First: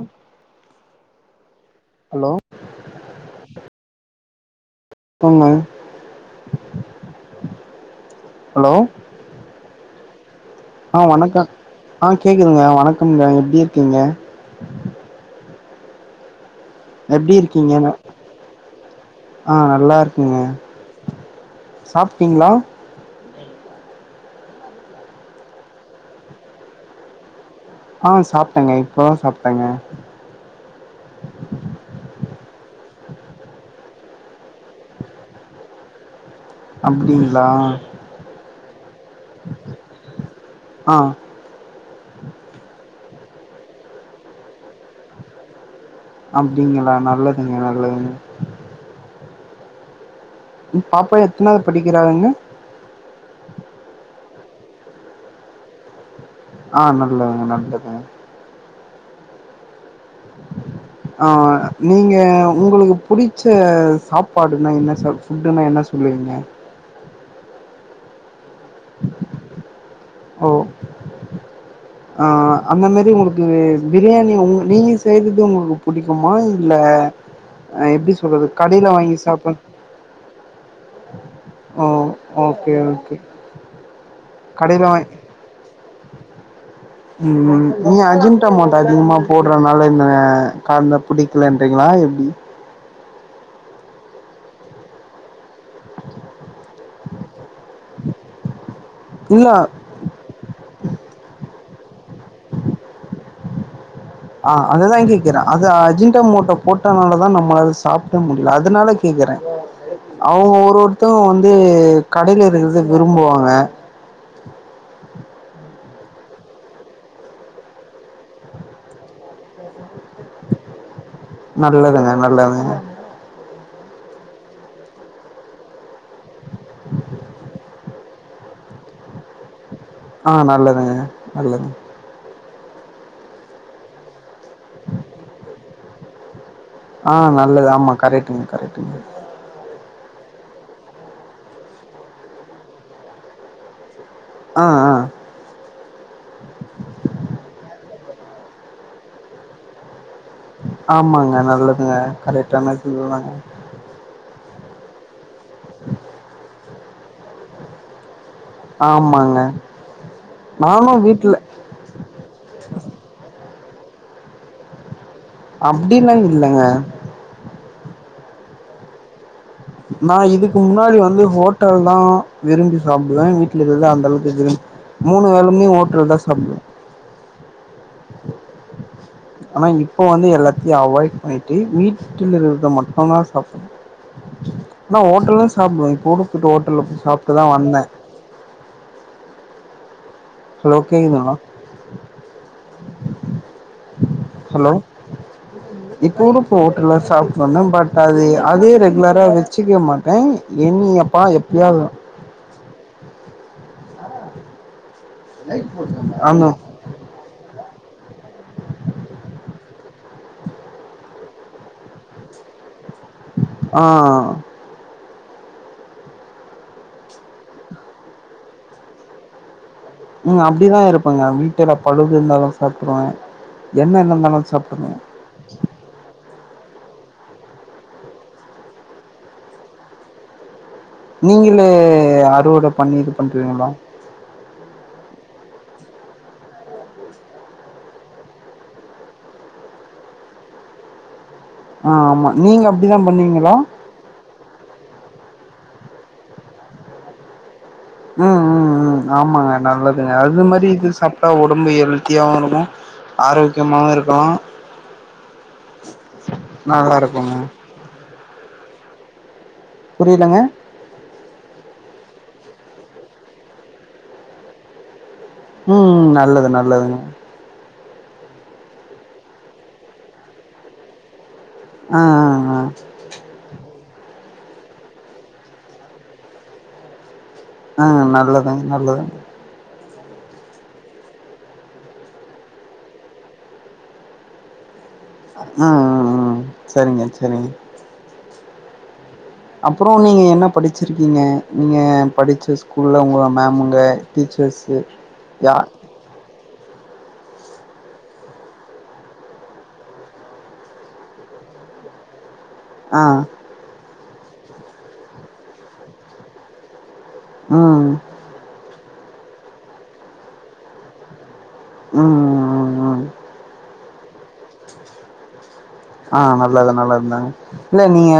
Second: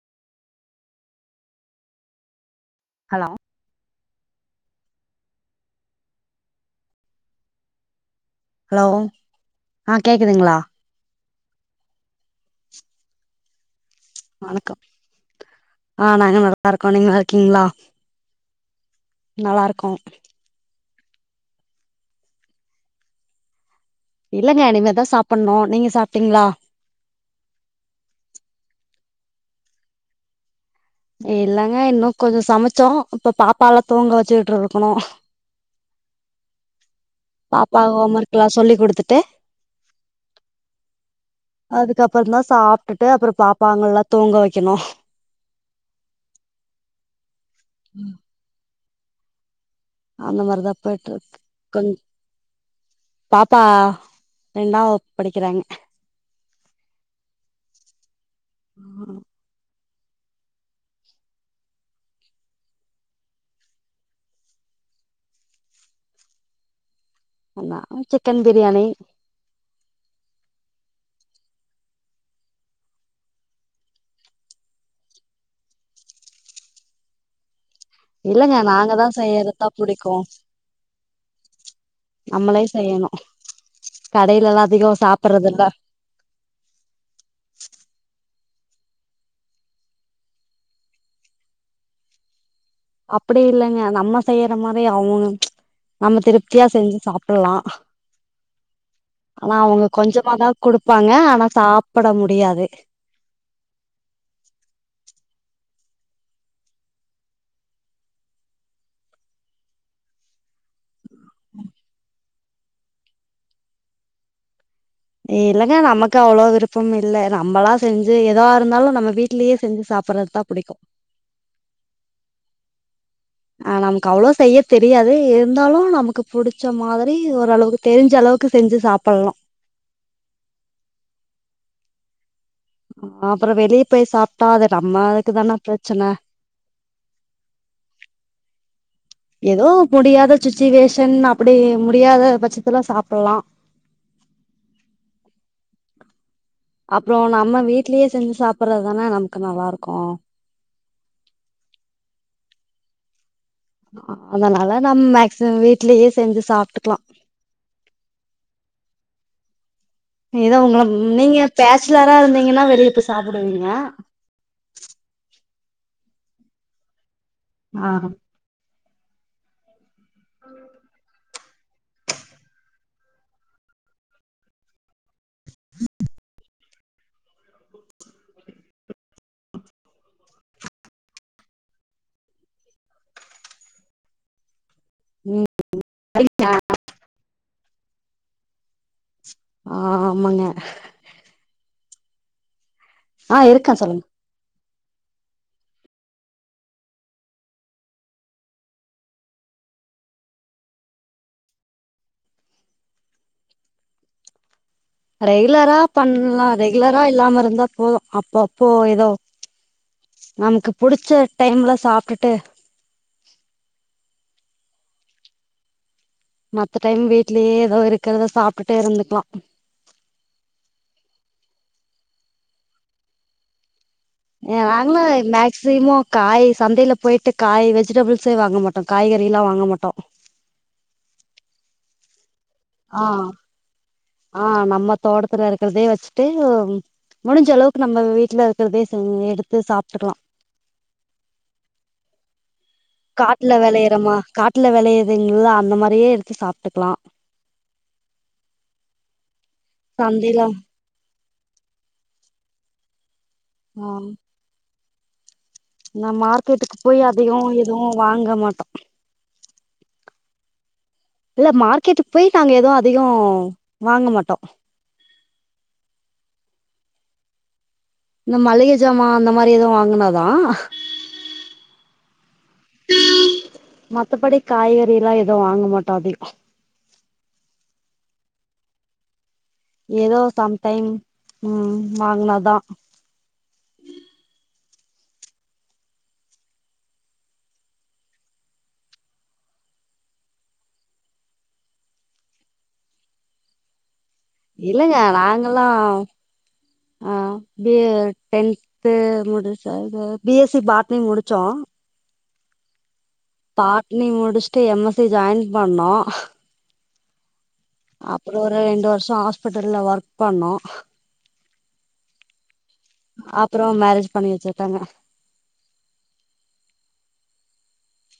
உஹம் hello hello போங்க hello ஆ கேக்குதுங்களா ஆஹ வணக்கம் ஆஹ கேக்குதுங்க வணக்கம்ங்க எப்டி கேக்குதுங்க ஆனாங்க நட எப்டி இருக்கீங்க ஆஹ நல்லா இருக்குங்க சாப்பிட்டீங்களா இல்லங்க இனிமேதா சாப்டணும் நீங்க சாப்பிட்டீங்களா ஆஹ சாப்டேங்க இப்பதா சாப்டேங்க இல்லங்க இன்னும் கொஞ்சம் சமைச்சோம் இப்ப பாப்பாலாம் தூங்க வச்சுக்கிட்டுருக்கணும் அப்டிங்களா பாப்பா ஹோம் ஒர்க் எல்லா சொல்லி குடுத்துட்டு ஆ அதுக்கப்புறம் தா சாப் விட்டுட்டு அப்புறம் பாப்பாங்க எல்லா தூங்க வைக்கணும் அப்டிங்களா நல்லது நல்லதுங்க அந்த மாரிதான் போயிட்டு பாப்பா எத்தனாவது கொஞ் படிக்கிறாங்க பாப்பா ரெண்டாவகுப்பு படிக்கிறாங்க ஆஹ் நல்லது நல்லதுங்க உம் [inaudible] ஆஹ் நீங்க உங்களுக்கு புடிச்ச சாப்பாடுன்னா என்ன சாப் ஃபுட்டுன்னா என்ன சொல்லுவீங்க சிக்கன் பிரியாணி ஓ ஆஹ் அந்த மாரி உங்களுக்கு பிரியாணி உங்க நீங்க செய்தது உங்களுக்கு புடிக்குமா இல்ல அ எப்டி சொல்றது இல்லங்க கடையில நாங்க வாங்கி தான் சாப்ப செய்யறதான் புடிக்கும் ஓ ஓகே ஓகே கடையிலல்லா கடையில அதிகோ வாங்கி சாப்புட்றதில்ல உம் நீ அஜ அஜினமோட்டோ அதிகமா போடுறதுனால இந்த கால பிடிக்கலன்றீங்களா எப்படி அப்படி இல்லைங்க நம்ம செய்யற மாரி அவங்க நம்ம திருப்தியா செஞ்சு சாப்பிடலாம் இல்ல ஆனா அவங்க கொஞ்சமாதான் குடுப்பாங்க ஆனா சாப்பட முடியாது ஜிண்டா மோட்டோ போட்டனால தான் நம்மளால சாப்பிட முடியல அதனால கேக்குறேன் அவங்க ஒருவர் தூங்க வந்து கடையில இருக்கிறத விரும்புவாங்க இல்லைங்க நமக்கு அவ்வளவு விருப்பம் இல்ல நம்மளாம் செஞ்சு எதா இருந்தாலும் நம்ம வீட்டுலேயே செஞ்சு சாப்ப நல்லதுங்க நல்லதுங்க ஆஹ் நமக்கு அவ்வளவு செய்யள்ளஒ தெரியாது இருந்தாலும் நமக்கு புடிச்ச மாதிரி ஓரளவுக்கு தெரிஞ்ச அளவுக்கு செஞ்சு சாப்பிலாம் ஆஹ் நல்லதுங்க நல்லது ஹ அப்புறம் வெளியே போய் சாப்பிட்டா அது நம்மளுக்கு தானே பிரச்சன ஆஹ் நல்லது ஆமா கரெக்டங்க கரெக்டங்க ஏதோ முடியாத சுச்சிவேஷன் அப்படி முடியாத பட்சத்துலா சாப்பிலாம் ஆஹ் ஆஹ் அப்புறம் நம்ம வீட்லயே செஞ்சு சாப்பிடுறதுதானே நமக்கு நல்லா இருக்கும் ஆமாங்க நல்லதுங்க கரெக்டனா இதுவுதாக ஹ் அதனால நம் மேக்சிமம் வீட்லயே செஞ்சு சாப்பிட்டுக்கலாம் ஆமாங்க இதே உங்கள நானு வீட்ல நீங்க பேச்சலரா இருந்தீங்கன்னா வெளிய போய் சாப்பிடுவீங்க அப்படில்லாம் இல்லங்க ஆஹ் நான் இதுக்கு முன்னாடி வந்து ஹோட்டல்லாம் விரும்பி சாப்பிடுவேன் வீட்டுல நநக்கஇஇருதான் அந்த அளவுக்குு மூணு வேலமே ஓட்டல் தான் சாப்பிடுவேன் ஆனா இப்ப வந்து எல்லாத்தையும் அவாய்ட் பண்ணிட்டு வீட்டில் இருறத மட்டும்தான் சாப்பிடு ஆனா ஹோட்டல்லும் சாப்பிடுவேன் இப்போ போய்ட்டு ஹோட்டல்ல சாப்பிட்டுதான் வந்தேன் ஆஹ் ஹலோகேங்குனா ஆ இருக்கேன் சொல்லுங்க ஹலோ இப்போருப்ப ஹோட்டல்ல சாப்ட் வந்தேன் பட் அது அதே ரெகுலரா வச்சுக்க மாட்டேன் என்னியப்பா எப்பயாவது தான் ரெகுலரா அந்த பண்ணலாம் ரெகுலரா இல்லாம இருந்தா போதும் அப்போ அப்போ ஏதோ நமக்கு புடிச்ச டைம்ல சாப்ட்டுட்டு ஆ மத்த டைம் வீட்லயே ஏதோ இருக்கிறத சாப்பிட்டுட்டே இருந்துக்கலாம் ம் அப்டிதான் இருப்பங்கா வீட்ல பழுது இருந்தாலும் சாப்பிடுவேன் ஏ நாங்க மேக்சிமம் காய் சந்தையில போயிட்டு காய் வெஜிடபிள்ஸே வாங்க மாட்டோம் காய்கறிலாம் வாங்க மாட்டோம் நீங்களே ஆ ரெகுலரா பண்ணி இது ஆ பண்றீங்களா த்துல இருக்கிறதே வச்சிட்டு முடிஞ்ச அளவுக்கு நம்ம வீட்ல இருக்கிறதே எடுத்து சாப்பிட்டுக்கலாம் ஆ ஆமா நீங்க அப்டிதா பண்ணுவீங்களா காட்டுல வெளையறமா காட்டுல விளையதுலுங்கள அந்த மாரி நெறைய எடுத்து சாப்பிட்டுக்கலாம் ம் ம் ம் ஆமாங்க நல்லதுங்க சந்தையில அது மாரி இது சாப் உடம்பு ஹெல்தியாவும் இருக்கும் ஆரோக்கியமாவும் இருக்கலாம் நான் மார்க்கெட்டுக்கு போய் இருக்குங்க அதிகம் எதுவும் வாங்க மாட்டோம் புரியலங்க இல்ல மார்க்கெட்டுக்கு போய் நாங்க எதவும் அதிகோம் வாங்க மாட்டோம் ம் நல்லது நல்லதுங்க இந்த மளிகை ஜாமான் அந்த மாரி எதுவும் வாங்கினாதான் ஆ ஆ மத்தபடி காய்கறிலாம் எதுவும் வாங்க மாட்டோம் அதி ஆ நல்லதுங்க நல்லதுங்க ஏதோ சம்டைம் ம்ம் வாங்கினாதான் ம்ம் ம்ம் ம்ம் சேரிங்க சேரிங்க அப்புறோம் நீங்க என்ன படிச்சிருக்கீங்க நீங்க படிச்ச ஸ்கூல்ல உங்கள மேமுங்க டீச்சர்ஸு இல்லங்க யா நாங்கல்லாம் ஆ பி டென்து முடிச்ச பி எஸ்சி பாட்ணி முடிச்சோம் ஆ பாட்னி முடிச்சுட்டு எம் எஸ்சி ஜாயின் பண்ணோம் ம் அப்புறோம் ஒரு ரெண்டு வரு ஹாஸ்பிட்டல்ல ஒர்க் பண்ணோம் ம் ம் ம் அப்புறோம் மேரேஜ் பண்ணி வச்சிட்டாங்க ஆஹ் நல்லது நல்லதுங்க இல்ல நீங்க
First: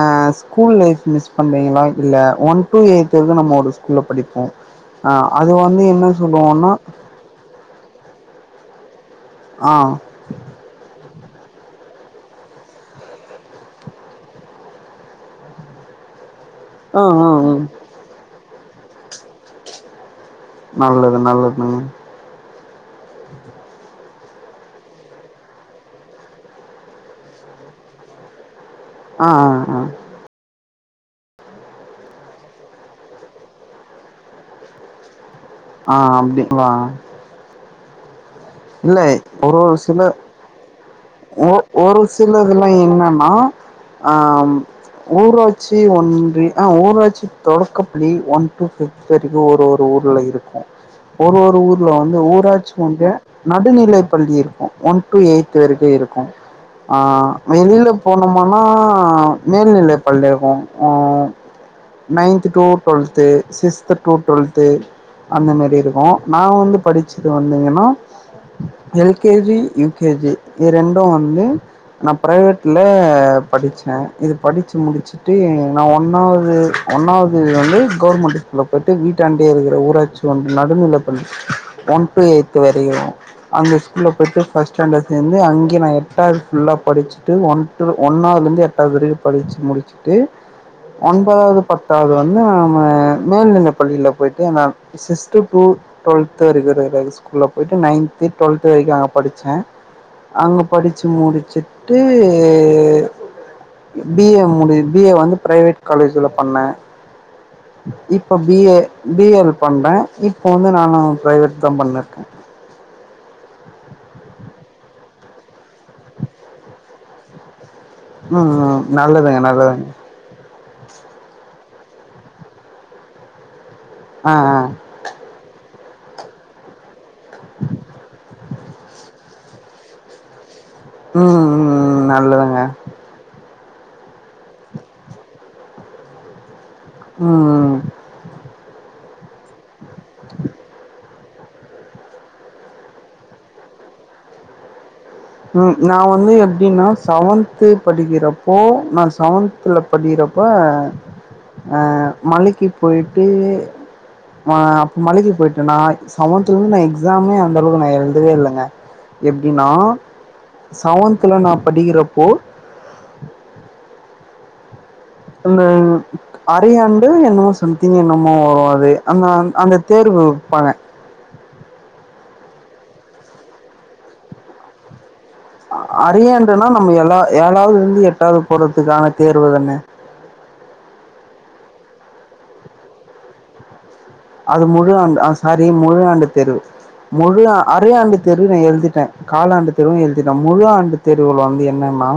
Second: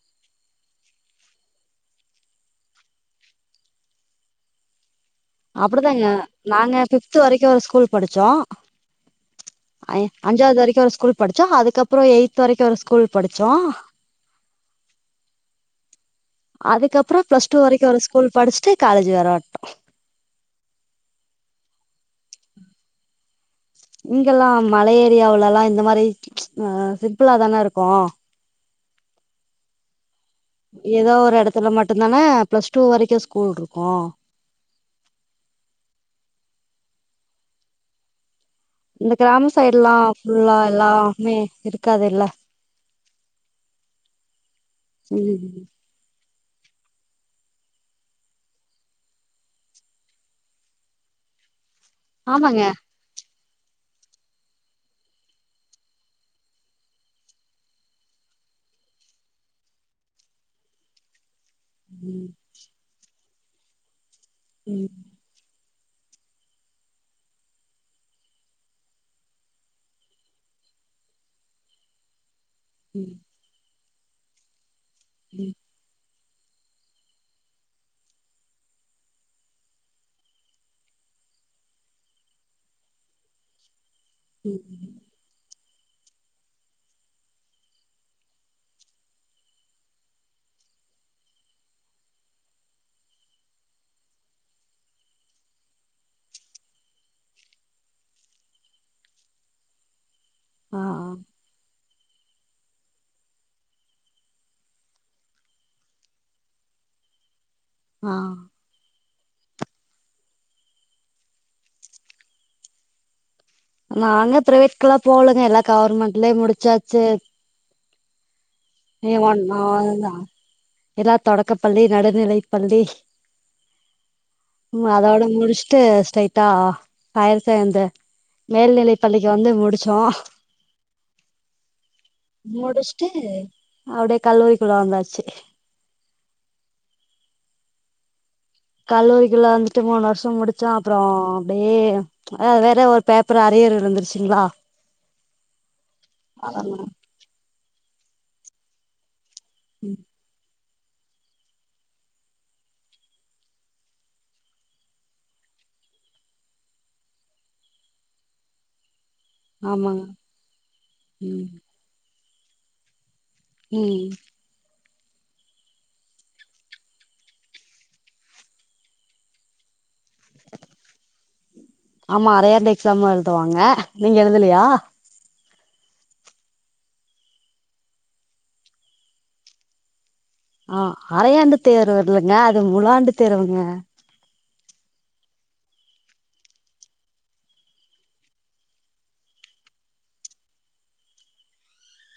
அ ஸ்கூல் லைப் மிஸ் பண்றீங்களா இல்ல ஒன் டு எடய்த் நம்ம ஒரு ஸ்கூல்ல படிப்போ ஆ அது வந்து அப்டிதாங்க என்ன சொல்லுவோன்னா நாங்க ஃபிப்த் வரைக்கும் ஒரு ஸ்கூல் படிச் ஜா ஆ ஐ அஞ்சாவது வரைக்கு ஒரு ஸ்கூல் படிச்சோ அதுக்கப்றோ எய்த் வரைக்கு ஒரு ஸ்கூல் படிச்சோ ஆ அதுக்கப்புறொ ஆ பிளஸ் டூ ம் வரைக்கு ஒரு ஸ்கூல் படிச்ட்டு காலேஜ் வர வன்ட்டோ நல்லது நல்லதுங்க இங்கல்லா மல ஏரியாவுலலா இந்த மாரி ஆஹ் சிம்பிளாதான இருக்கோ ஆஹ் ஆஹ் ஆஹ் ஏதோ ஒரு எடத்துல மட்டுந்தான பிளஸ் டூ வரைக்கு ஸ்கூல் இருக்கு ஆஹ் அப்டிங்களா இல்ல இந்த கிராம ஒரு ஒரு சைடுலா சில ஃபுல்லா எல்லாமே ஒ ஒரு இருக்காதுல்ல சிலதுல என்னன்னா அம் ம் ஊராட்சி ஒன்றி ஆ ஊராட்சி தொடக்கப்ளி ஒன் டூ ஃபிஃப்த் வரைக்கு ஒரு ஒரு ஊரில இருக்கு ஒரு ஒரு ஊர் ல வந்து ஆமாங்க ஊராட்சி ஒன்றிய நடுநிலைப் பள்ளி இருக்கு ஒன் டு எய்த் வரைக்கு இருக்கு ஆஹ் வெளியில போனோமனா மேல்நிலை பள்ளி இருக்கு ஒஹ் ம் ninth to twelfth sixth to twelfth ம் அந்த மாரி இருக்கு நா வந்து படிச்சது வந்தீங்கன்னா L K G U K G இது ரெண்டு வந்து ந ப்ரைவேட்ல ம் படிச் சே இது படிச் சு முடிச்சுட்டு நா ஒன்னாவ் து ஒன்னாவது வந்து கவர்மெண்டு ஸ்கூல்ல போய்ட்டு வீட்டாண்டயே இருக்குற ஊராட்சி ஒன்றிய நடுநிலைப் பள்ளி ஒன் டு எய்த் வரை யு அந்த ஸ் கூல்ல போய்ட்டு ம் ஃபஸ்ட் ஸ்டாண்டர்ட் சேந்து அங் க நா எட்டாவது ஃபுல்லா படிச்சுட்டு ஒன் டு ஒன்னாவதுலேந்து எட்டாவது வரையு படிச்சு முடிச்சுட்டு ஒன்பதாவது பத்தாவது வந்து நம்ம மேல்நில பள்ளியில போயிட்டு சிக்ஸ்த்து டு டுவெல்த் வரையு இருக்குர ஸ்கூல்ல போய்ட்டு நைன்த்து டுவெல்த்து வரைக்கு அங்க படிச்சே அங்க ஆ படிச்சு முடிச்சுட் டு பி ஏ முடி பி ஏ வந்து ப்ரைவேட் காலேஜ்ல பண்ணே ஆ ஆ இப்ப பி ஏ பி எல் பண்றே இப்போ வந்து நானு ப்ரைவேட்தா பண்ணின்ருக்கே நாங்க பிரைவேட்கெல்லா போலங்க எல்லா கவர்மெண்ட்லயே முடிச்சாச்சு உம் ம் ஏ நல்லதுங்க ஒன் நல்லதுங்க க்கப் பள்ளி நடுநிலைப் பள்ளி ஆ ஆ உம் அதோட முடிச் சுட்டு ஸ்டைட்டா ஹையர் செகண்ட்ரி மேல்நிலை பள்ளிக்கு வந்து முடிச் ஆ [unintelligible] ம் ம் நல்லதுக அபடியே கல்லூரிகுள்ள வந்தாச்சு ம்ம் கல்லூரிக்குள்ள அபடியே ப் ச் அத வேற ஒரு பேப்பர் அறியர்யிருந்துசிங்களா ம் நா வந்து எபடின்னா செவத் படிகிறபோ நா செவத்துல ம் படிறபா ஹா மலைக்கு போயிடு ஆ அப மளைக்கு போயிடனா செவதுலயிருந்து நா எக்ஜாமே அந்த அளவுகு நா எழுதவேயில்லங்க எப்டினா ஆமாங்க சாவந்துல ம் நான் படிக்கிறே அப் போ ம் அந்த ம் அரையாண்டு என்மோ சம்திங் எனமோ ஹ வோ அம அந்த தேர்வு வெபங்க ஆம்மா அரையாண்டு எக்ஜாம் எழுதுவாக நீங்க எழுதலையா ஹ அறையண்டுனா நம்ம எலா ஏழாவதுலிருந்து எட்டாவது போடுதுகான தேர்வு தானே ஆ அறையாண்டு தேர்வுயில்லங்க அது முழாண்டு தேர்வுக அது முழு ஆண்டு ஆ சாரி முழு ஆண்டு தேர்வு முழு அரையாண்டு தேர்வு நா எழுதிடேன் காலாண்டு தேர்வு எழுதிடேன் முழு ஆண்டு தேர்வுல வந்து என்னனா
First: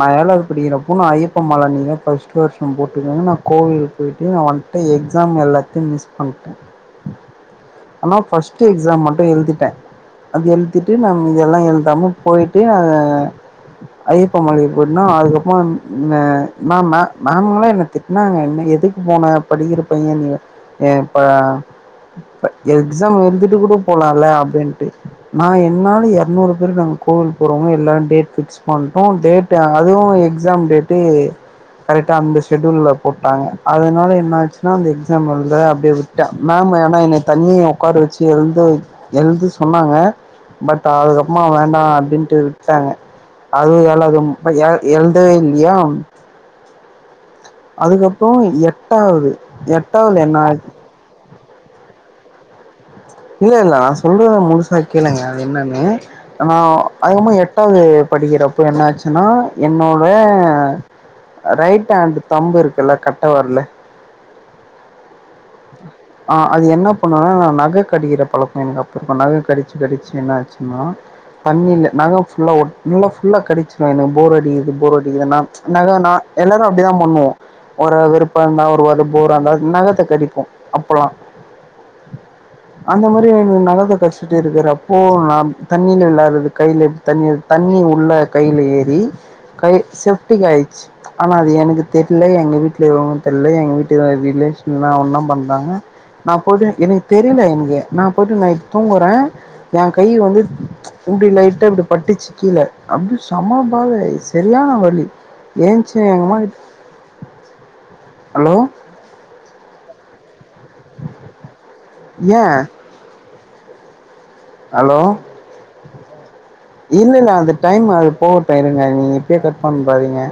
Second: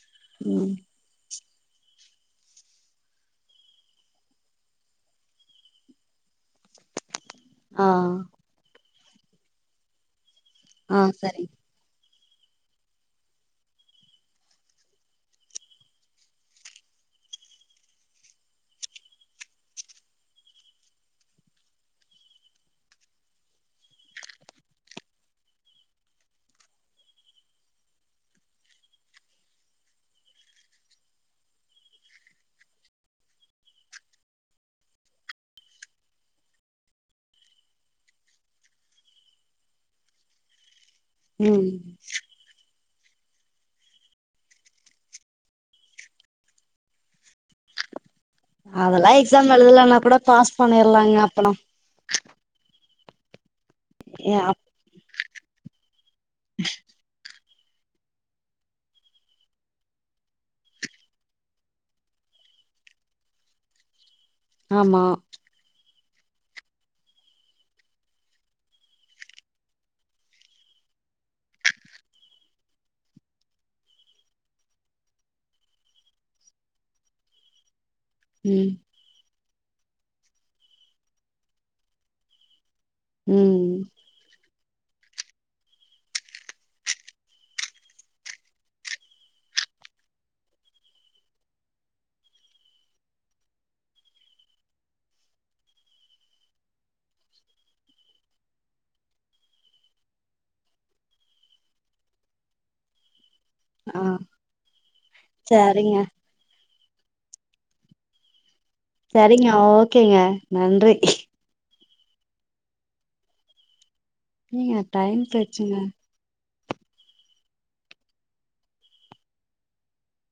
நா ம் எலவதுபடிகறபோ நா ஐ ப்ப மழைநீங்க பஸ்ட்வருஷே போடுகங்கநா கோவில் போயிடு நா வட்டே எக்ஸாம்யிலத்தையு மிஸ் அட்டு ஆ [unintelligible] ஆனா பஸ்ட் எக்ஸாம் மட்ட ன எழுதிடேன் அது எழுதிட்டு ஆ நா சரி மீதியொல்லாம் எழுதாம போயிடு நா ஹா ஐயப்ப மலைக்கு போயிடன அதுகபுறமே என்ன திட்டினாங்க என்ன எதுக்கு போன படிக்கிற பையன் நீங்க இ எப்ப எக்ஸாம் எழுதிடுகூட போலாம்ல அப்டின்டு நா என்னாலே எற்நூறு பேரு நாங்க கோவிலுகு போறவங்க எலாரரு டேட் பிக்ஸ் பணிடோ டேட்டு அதுவு எக்ஸாம் டேட்டு கரெடா அந்த செடியூட்ல போடாக அதனால என்ன ச்சுனா அந்த எக்ஸாம் எழுத அப்டியேவிட்டே மேம் ஏனா என்னதண்ணிய உட்கார வச்சி எழுதஎழுதசொனாங்க பட் டா ம் அதுகபுறவேண்டா அபடின்டு விடே அது எலதம் எழுதவேயில்லயா அதுகபு இப்பே எட்டாவது எட்டாதுல என்ன ங்க அபுறம் இல்ல இல்ல நா சொல்றத முழுசாக கேளுங்க அது என்னனு நான் அது கபற எட் ட்டவது படிகிறப என்னச்சின்னா என்னோட ரைட் ஹேட் தம்புயிருக்கள கட்டவிரலு ஆம்மா ஆஹ் அது என்ன பண்ணுனுனா நா நக கடிக்கிற பழக்க எனக்கு அப்பு பன்னாலே கடிச்சு கடிச்சு என்ன ஆச்சுன்னா தண்ணில நகஃபுல்லா நல்லா ஃபுல்லா கடிச்சிடவ எனக்க போர் அடிக்குது போர் அடிக்குனா நக நா எல்லாரு அப்டிதா பண்ணுவோ ஒரு விருப்பல்ல ம் ஒருவது போராந்தா நகத்த கடி அப்பலா அந்த மாரி ம் நகத கச்சுட்டே இருக்குரப் போனாம் தண்ணில வெளாடறது கையில தண்ணி தண்ணி உள்ள கையில ஏறி கை செஃப்டிக் ஆச்சு அனா அது எனக்கு தெரில எங்க வீட்லருவங்கு தெரில எங்க வீட்டுக்வர ரிலேஷன்னா ஒன்னா பண்ரங்க நா போய்ட்டு எனக்கு தெரில என்கு நா போய்டு நைட்டு தூங்குறே என் கை வந்து ப்படி லைட்டா பட்டுச்சு கீழ அப்டி ஆ சமபயாயி சரியான வலி சரிங்க ஏன்சு எங்கம்மாகிட் ஹலோ சரிங்க ஓகேங்க நன்றி ஏ நீங்க டைம் பேச்சுங்க இல்லல்ல அந்த டைம் அது போகட்டு இருங்க நீங்க இப்யே கட் பண்ராதீங்க